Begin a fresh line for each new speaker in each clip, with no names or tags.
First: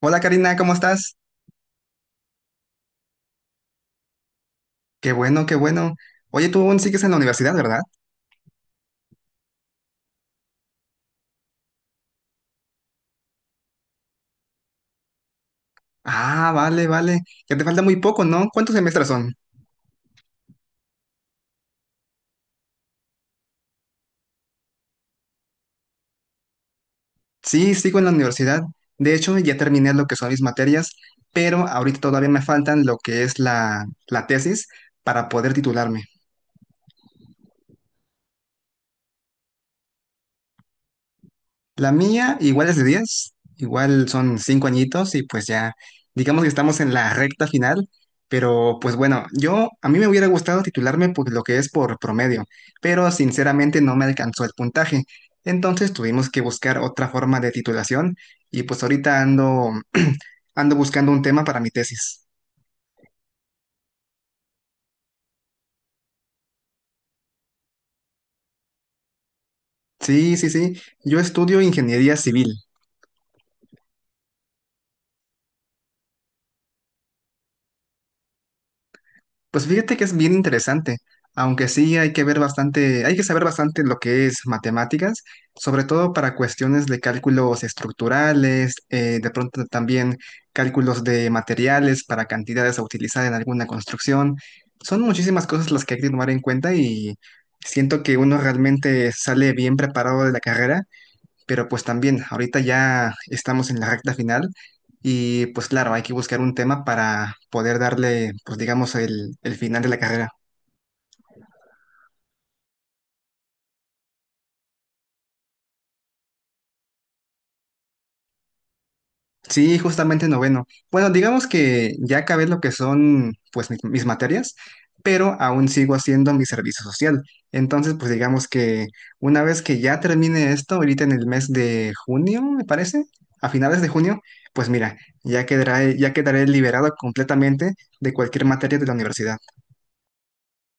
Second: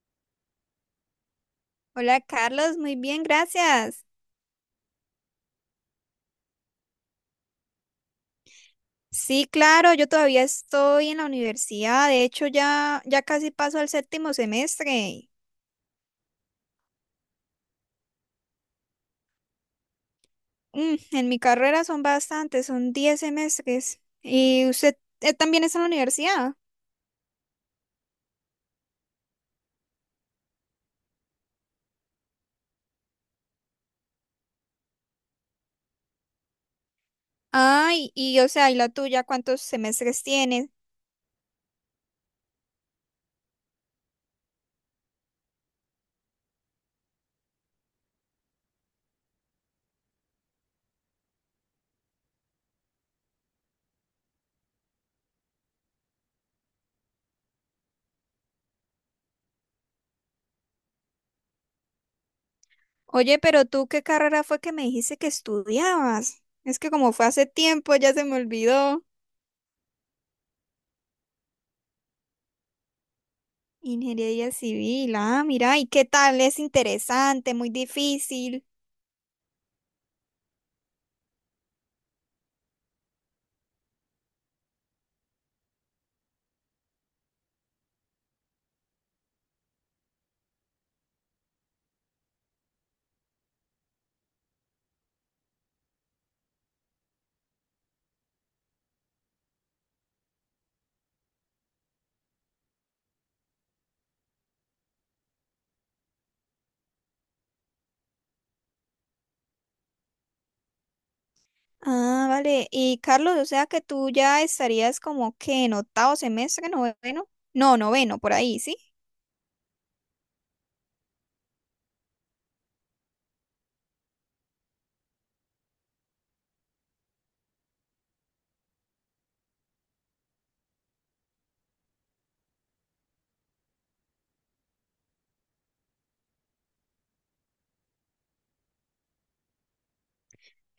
Hola Karina, ¿cómo estás?
Hola Carlos, muy bien, gracias.
Qué bueno, qué bueno. Oye, tú aún sigues en la universidad, ¿verdad?
Sí, claro, yo todavía estoy en la universidad, de hecho ya casi paso al séptimo semestre.
Ah, vale, vale. Ya te falta muy poco, ¿no? ¿Cuántos semestres son?
En mi carrera son bastantes, son 10 semestres. ¿Y usted también está en la universidad?
Sí, sigo en la universidad. De hecho, ya terminé lo que son mis materias, pero ahorita todavía me faltan lo que es la tesis para poder titularme.
Ay, y o sea, ¿y la tuya cuántos semestres tienes?
La mía igual es de 10, igual son 5 añitos y pues ya, digamos que estamos en la recta final, pero pues bueno, yo a mí me hubiera gustado titularme por lo que es por promedio, pero sinceramente no me alcanzó el puntaje. Entonces tuvimos que buscar otra forma de titulación y pues ahorita ando ando buscando un tema para mi tesis.
Oye, pero tú, ¿qué carrera fue que me dijiste que estudiabas? Es que como fue hace tiempo, ya se me olvidó.
Sí, sí, sí, yo estudio ingeniería civil.
Ingeniería civil, ah, mira, ¿y qué tal? Es interesante, muy difícil.
Pues fíjate que es bien interesante, aunque sí hay que ver bastante, hay que saber bastante lo que es matemáticas, sobre todo para cuestiones de cálculos estructurales, de pronto también cálculos de materiales para cantidades a utilizar en alguna construcción. Son muchísimas cosas las que hay que tomar en cuenta y siento que uno realmente sale bien preparado de la carrera, pero pues también, ahorita ya estamos en la recta final y pues claro, hay que buscar un tema para poder darle, pues digamos, el final de la carrera.
Ah, vale. Y Carlos, o sea que tú ya estarías como que en octavo semestre, noveno. No, noveno, por ahí, ¿sí?
Sí, justamente noveno. Bueno, digamos que ya acabé lo que son pues mis materias, pero aún sigo haciendo mi servicio social. Entonces, pues digamos que una vez que ya termine esto, ahorita en el mes de junio, me parece, a finales de junio, pues mira, ya quedaré liberado completamente de cualquier materia de la universidad.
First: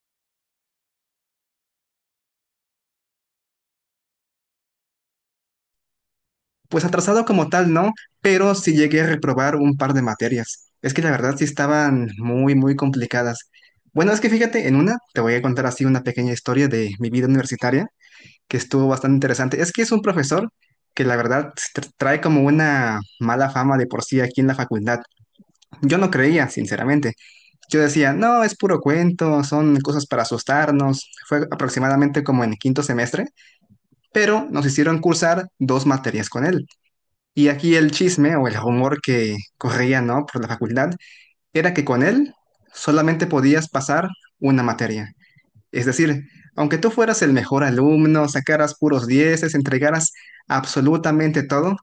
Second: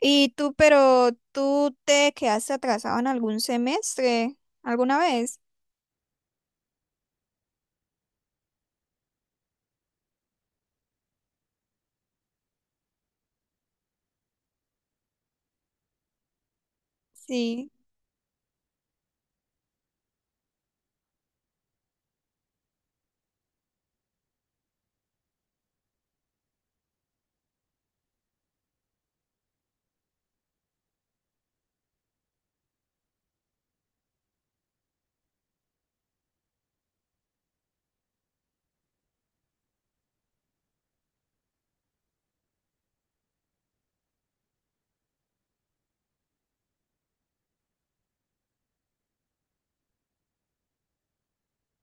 Y tú, pero tú te quedaste atrasado en algún semestre, ¿alguna vez?
Pues atrasado como tal, no, pero sí llegué a reprobar un par de materias. Es que la verdad sí estaban muy, muy complicadas. Bueno, es que fíjate, en una te voy a contar así una pequeña historia de mi vida
Sí.
universitaria que estuvo bastante interesante. Es que es un profesor que la verdad trae como una mala fama de por sí aquí en la facultad. Yo no creía, sinceramente. Yo decía, no, es puro cuento, son cosas para asustarnos. Fue aproximadamente como en quinto semestre, pero nos hicieron cursar dos materias con él. Y aquí el chisme o el rumor que corría, ¿no?, por la facultad, era que con él solamente podías pasar una materia. Es decir, aunque tú fueras el mejor alumno, sacaras puros dieces, entregaras absolutamente todo,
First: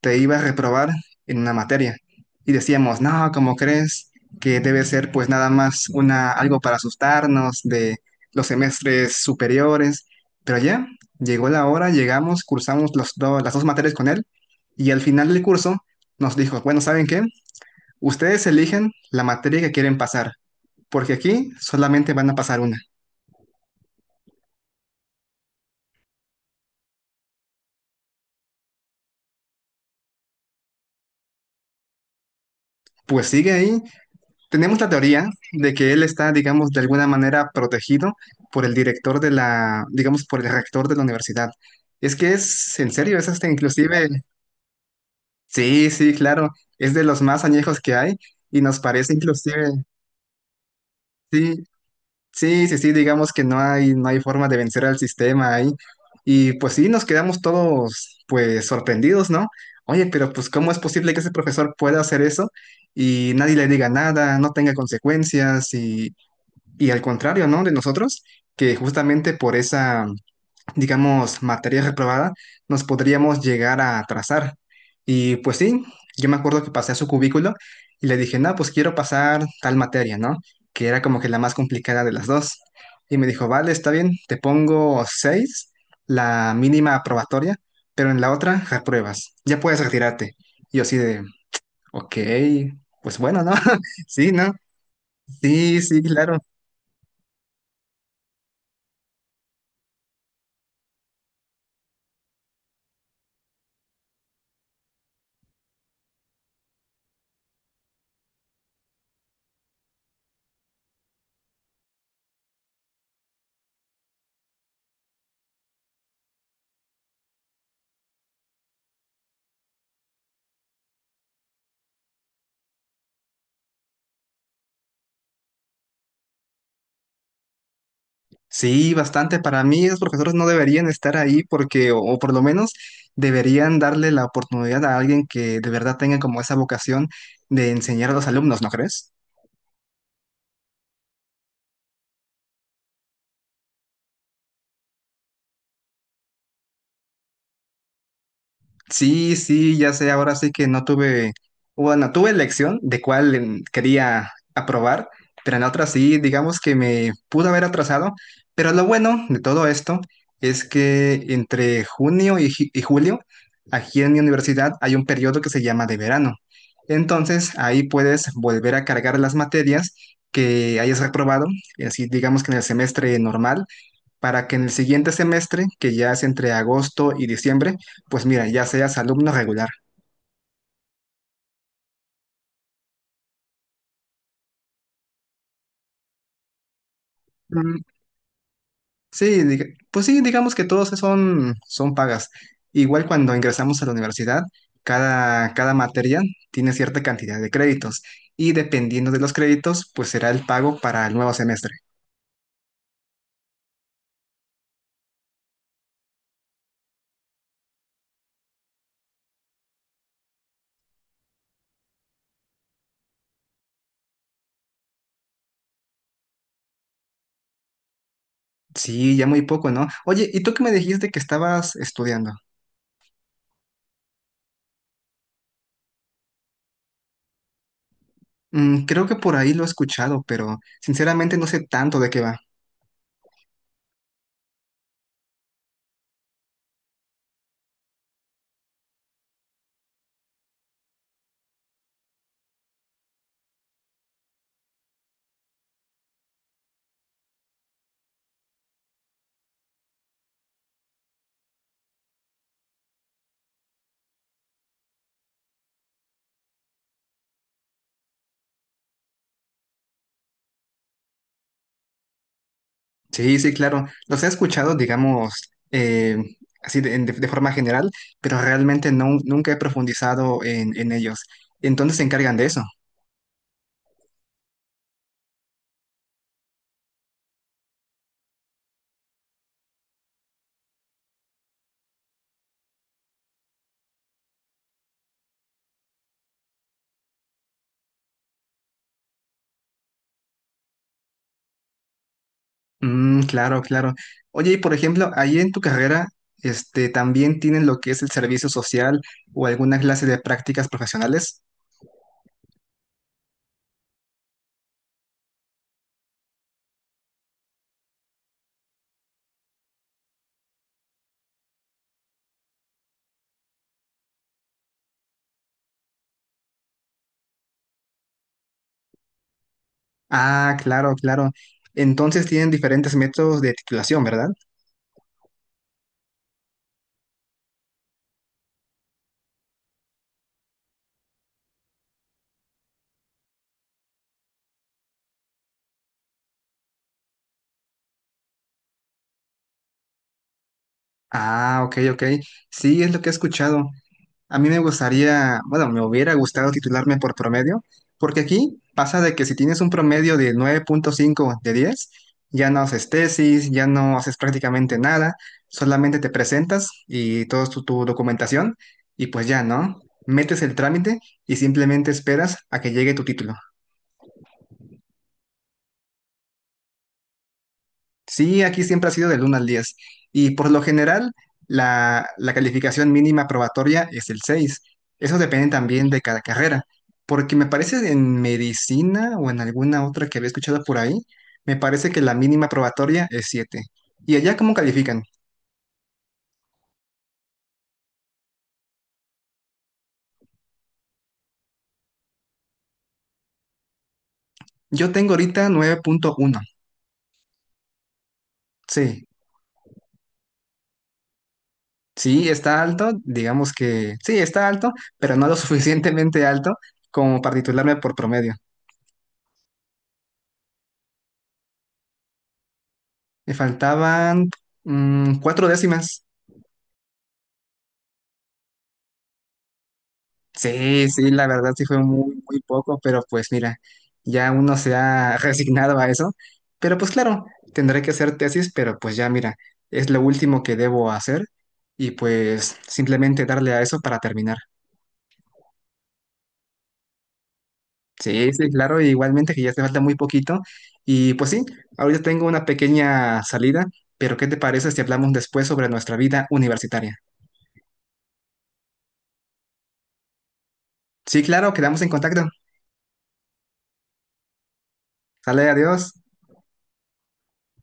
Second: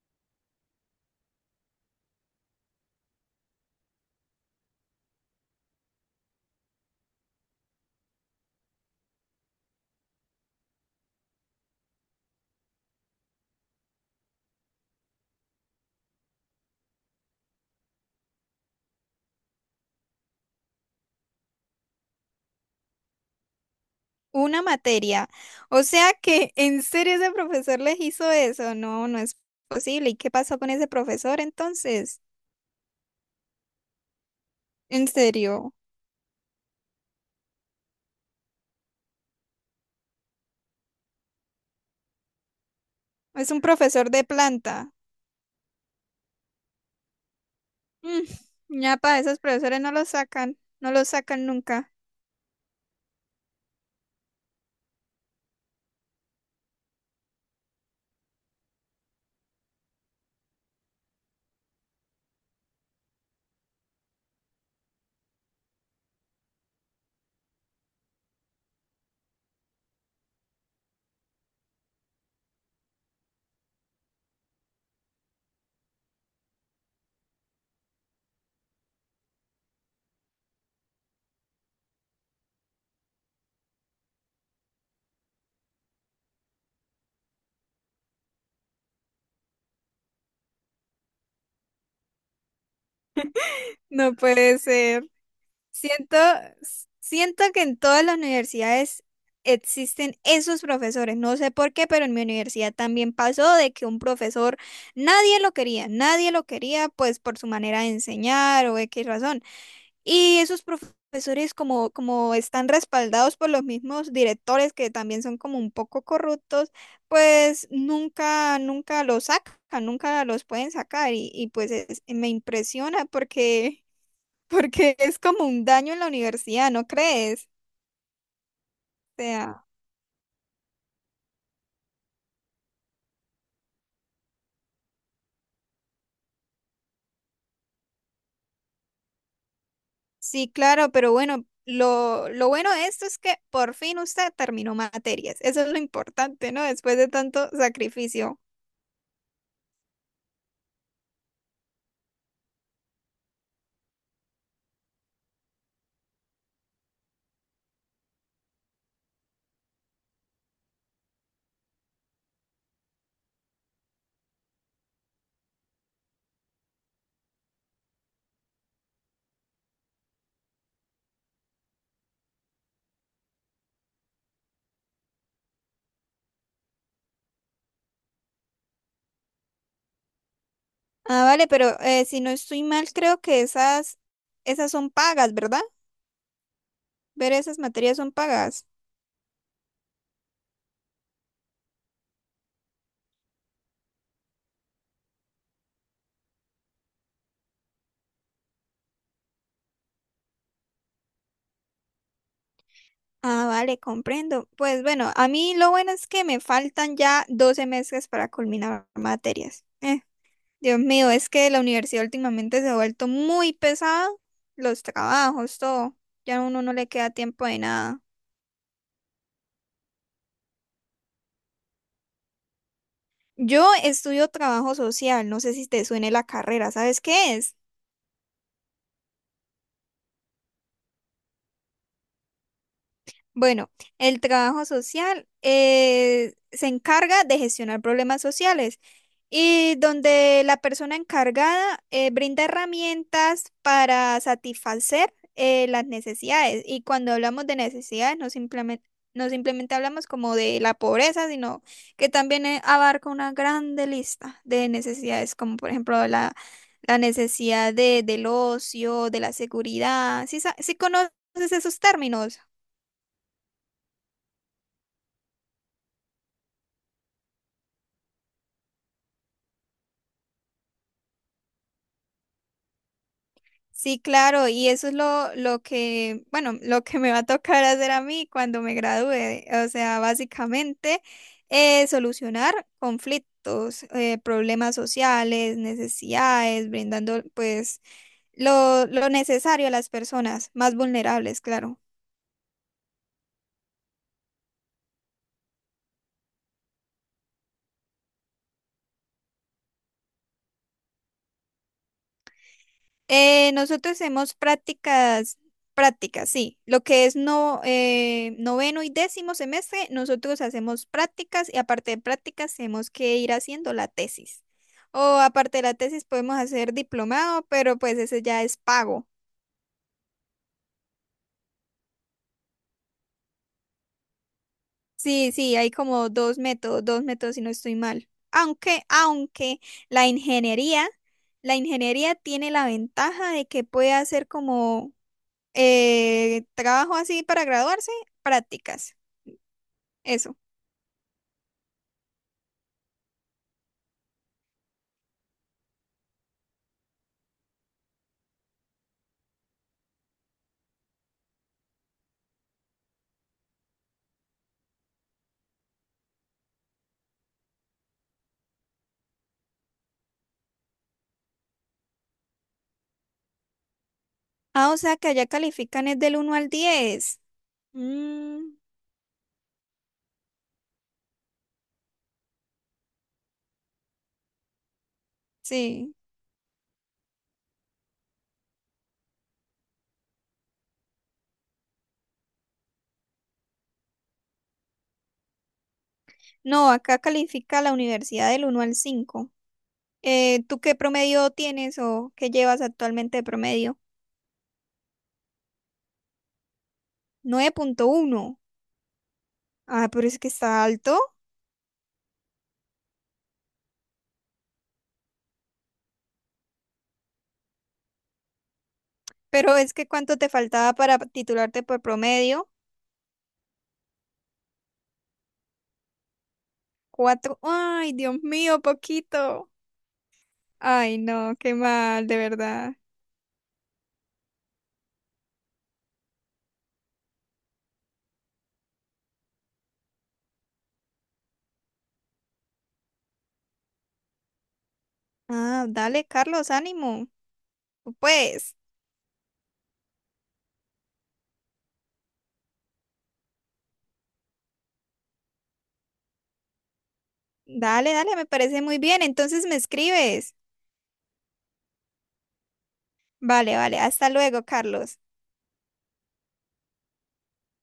te iba a reprobar en una materia. Y decíamos, no, ¿cómo crees?, que debe ser pues nada más una, algo para asustarnos de los semestres superiores. Pero ya, llegó la hora, llegamos, cursamos las dos materias con él, y al final del curso nos dijo, bueno, ¿saben qué? Ustedes eligen la materia que quieren pasar, porque aquí solamente van a pasar una.
Una materia. O sea que en serio ese profesor les hizo eso. No, no es posible. ¿Y qué pasó con ese profesor entonces?
Pues sigue ahí. Tenemos la
En
teoría
serio.
de que él está, digamos, de alguna manera protegido por el director de la, digamos, por el rector de la universidad. Es que es, en serio, es hasta
Es un profesor de
inclusive,
planta.
sí, sí, claro, es de los más añejos que hay, y nos
Mm, Ya
parece
para esos profesores
inclusive,
no lo sacan. No lo sacan
sí,
nunca.
sí, sí, sí, digamos que no hay, forma de vencer al sistema ahí. Y pues sí, nos quedamos todos, pues, sorprendidos, ¿no? Oye, pero pues, ¿cómo es posible que ese profesor pueda hacer eso y nadie le diga nada, no tenga consecuencias? Y al contrario, ¿no?, de nosotros, que justamente por esa, digamos, materia reprobada, nos podríamos llegar a atrasar. Y pues sí, yo me acuerdo que pasé a su cubículo y le dije, no, pues quiero pasar tal materia, ¿no? Que era como que la más complicada de las dos. Y me dijo, vale, está bien, te pongo seis, la mínima aprobatoria, pero en la otra repruebas, ya puedes retirarte. Y yo así de, ok, pues bueno, ¿no?
No
Sí, ¿no?
puede ser.
Sí, sí,
Siento,
claro.
siento que en todas las universidades existen esos profesores. No sé por qué, pero en mi universidad también pasó de que un profesor nadie lo quería, nadie lo quería, pues por su manera de enseñar o X razón. Y esos profesores como están respaldados por los mismos directores que también son como un poco corruptos, pues nunca, nunca los sacan, nunca los pueden sacar. Y pues me impresiona porque es como un daño en la universidad, ¿no crees?
Sí,
O
bastante. Para
sea,
mí, los profesores no deberían estar ahí porque, o por lo menos, deberían darle la oportunidad a alguien que de verdad tenga como esa vocación de enseñar a los alumnos, ¿no crees?
sí, claro, pero bueno, lo bueno de esto es que por fin usted terminó materias. Eso es lo importante, ¿no? Después de tanto sacrificio.
Sí, sí, ya sé, ahora sí que no tuve, bueno, tuve elección de cuál quería aprobar, pero en la otra sí, digamos que me pudo haber atrasado, pero lo bueno de todo esto es que entre junio y julio, aquí en mi universidad hay un periodo que se llama de verano. Entonces, ahí puedes volver a cargar las materias que hayas reprobado, y así digamos que en el semestre normal, para que en el siguiente semestre, que ya es entre agosto y diciembre, pues mira, ya seas alumno regular.
Ah, vale, pero si no estoy mal, creo que esas son pagas, ¿verdad? Ver esas
Mm,
materias son pagas.
sí, pues sí, digamos que todos son, pagas. Igual cuando ingresamos a la universidad, cada materia tiene cierta cantidad de créditos, y dependiendo de los créditos, pues será el pago para el nuevo semestre.
Ah, vale, comprendo. Pues bueno, a mí lo bueno es que me faltan ya 12 meses para culminar materias. Dios mío, es que la universidad últimamente se ha vuelto muy pesada, los trabajos, todo. Ya a uno no le queda tiempo de nada.
Sí, ya muy poco, ¿no? Oye, ¿y tú qué me dijiste que estabas estudiando?
Yo estudio trabajo social, no sé si te suene la carrera, ¿sabes qué es?
Mm, creo que por ahí lo he escuchado, pero sinceramente no sé tanto de qué va.
Bueno, el trabajo social se encarga de gestionar problemas sociales. Y donde la persona encargada brinda herramientas para satisfacer las necesidades. Y cuando hablamos de necesidades, no simplemente hablamos como de la pobreza, sino que también abarca una grande lista de necesidades, como por ejemplo la necesidad del ocio, de la seguridad. ¿Sí, sí conoces esos términos?
Sí, sí, claro. Los he escuchado, digamos, así de forma general, pero realmente no, nunca he profundizado en ellos. Entonces se encargan de eso.
Sí, claro, y eso es lo que, bueno, lo que me va a tocar hacer a mí cuando me gradúe. O sea, básicamente solucionar conflictos, problemas sociales, necesidades, brindando pues lo necesario a las personas más vulnerables, claro.
Mm, claro, claro. Oye, y por ejemplo, ahí en tu carrera, este, ¿también tienen lo que es el servicio social o alguna clase de prácticas profesionales?
Nosotros hacemos prácticas, prácticas, sí. Lo que es no, noveno y décimo semestre, nosotros hacemos prácticas y aparte de prácticas tenemos que ir haciendo la tesis. O aparte de la tesis podemos hacer diplomado, pero pues ese ya es pago.
Ah, claro, claro. Entonces tienen diferentes métodos de titulación, ¿verdad?
Sí, sí, hay como dos métodos si no estoy mal. Aunque la ingeniería, la ingeniería tiene la ventaja de que puede hacer como trabajo así para graduarse, prácticas. Eso.
Ah, ok, ok. Sí, es lo que he escuchado. A mí me gustaría, bueno, me hubiera gustado titularme por promedio, porque aquí pasa de que si tienes un promedio de 9,5 de 10, ya no haces tesis, ya no haces prácticamente nada, solamente te presentas y toda tu documentación y pues ya, ¿no? Metes el trámite y simplemente esperas a que llegue tu título.
Ah, o sea que allá califican es del 1 al 10.
Sí,
Mm,
aquí siempre ha sido del 1 al 10. Y por lo general, la calificación mínima probatoria es el 6. Eso depende también
sí.
de cada carrera. Porque me parece en medicina o en alguna otra que había escuchado por ahí, me parece que la mínima probatoria es siete. ¿Y allá cómo califican?
No, acá califica la universidad del 1 al 5. ¿Tú qué promedio tienes o qué llevas actualmente de promedio?
Yo tengo ahorita 9,1.
9,1.
Sí,
Ah, pero es que está alto.
sí, está alto, digamos que sí, está alto, pero no lo suficientemente alto como para titularme por promedio.
Pero es que ¿cuánto te faltaba para titularte por promedio?
Me faltaban 4 décimas.
Cuatro. Ay, Dios mío, poquito.
Sí,
Ay,
sí, la
no,
verdad
qué
sí fue
mal, de
muy, muy
verdad.
poco, pero pues mira, ya uno se ha resignado a eso. Pero pues claro, tendré que hacer tesis, pero pues ya mira, es lo último que debo hacer, y pues simplemente darle a eso para terminar.
Ah, dale, Carlos, ánimo.
Sí, sí,
Pues
claro, igualmente que ya te falta muy poquito. Y pues sí, ahorita tengo una pequeña salida, pero ¿qué te parece si hablamos después sobre nuestra vida universitaria?
dale, dale, me parece muy bien. Entonces me escribes.
Sí, claro, quedamos en contacto.
Vale, vale. Hasta luego, Carlos.
Sale, adiós.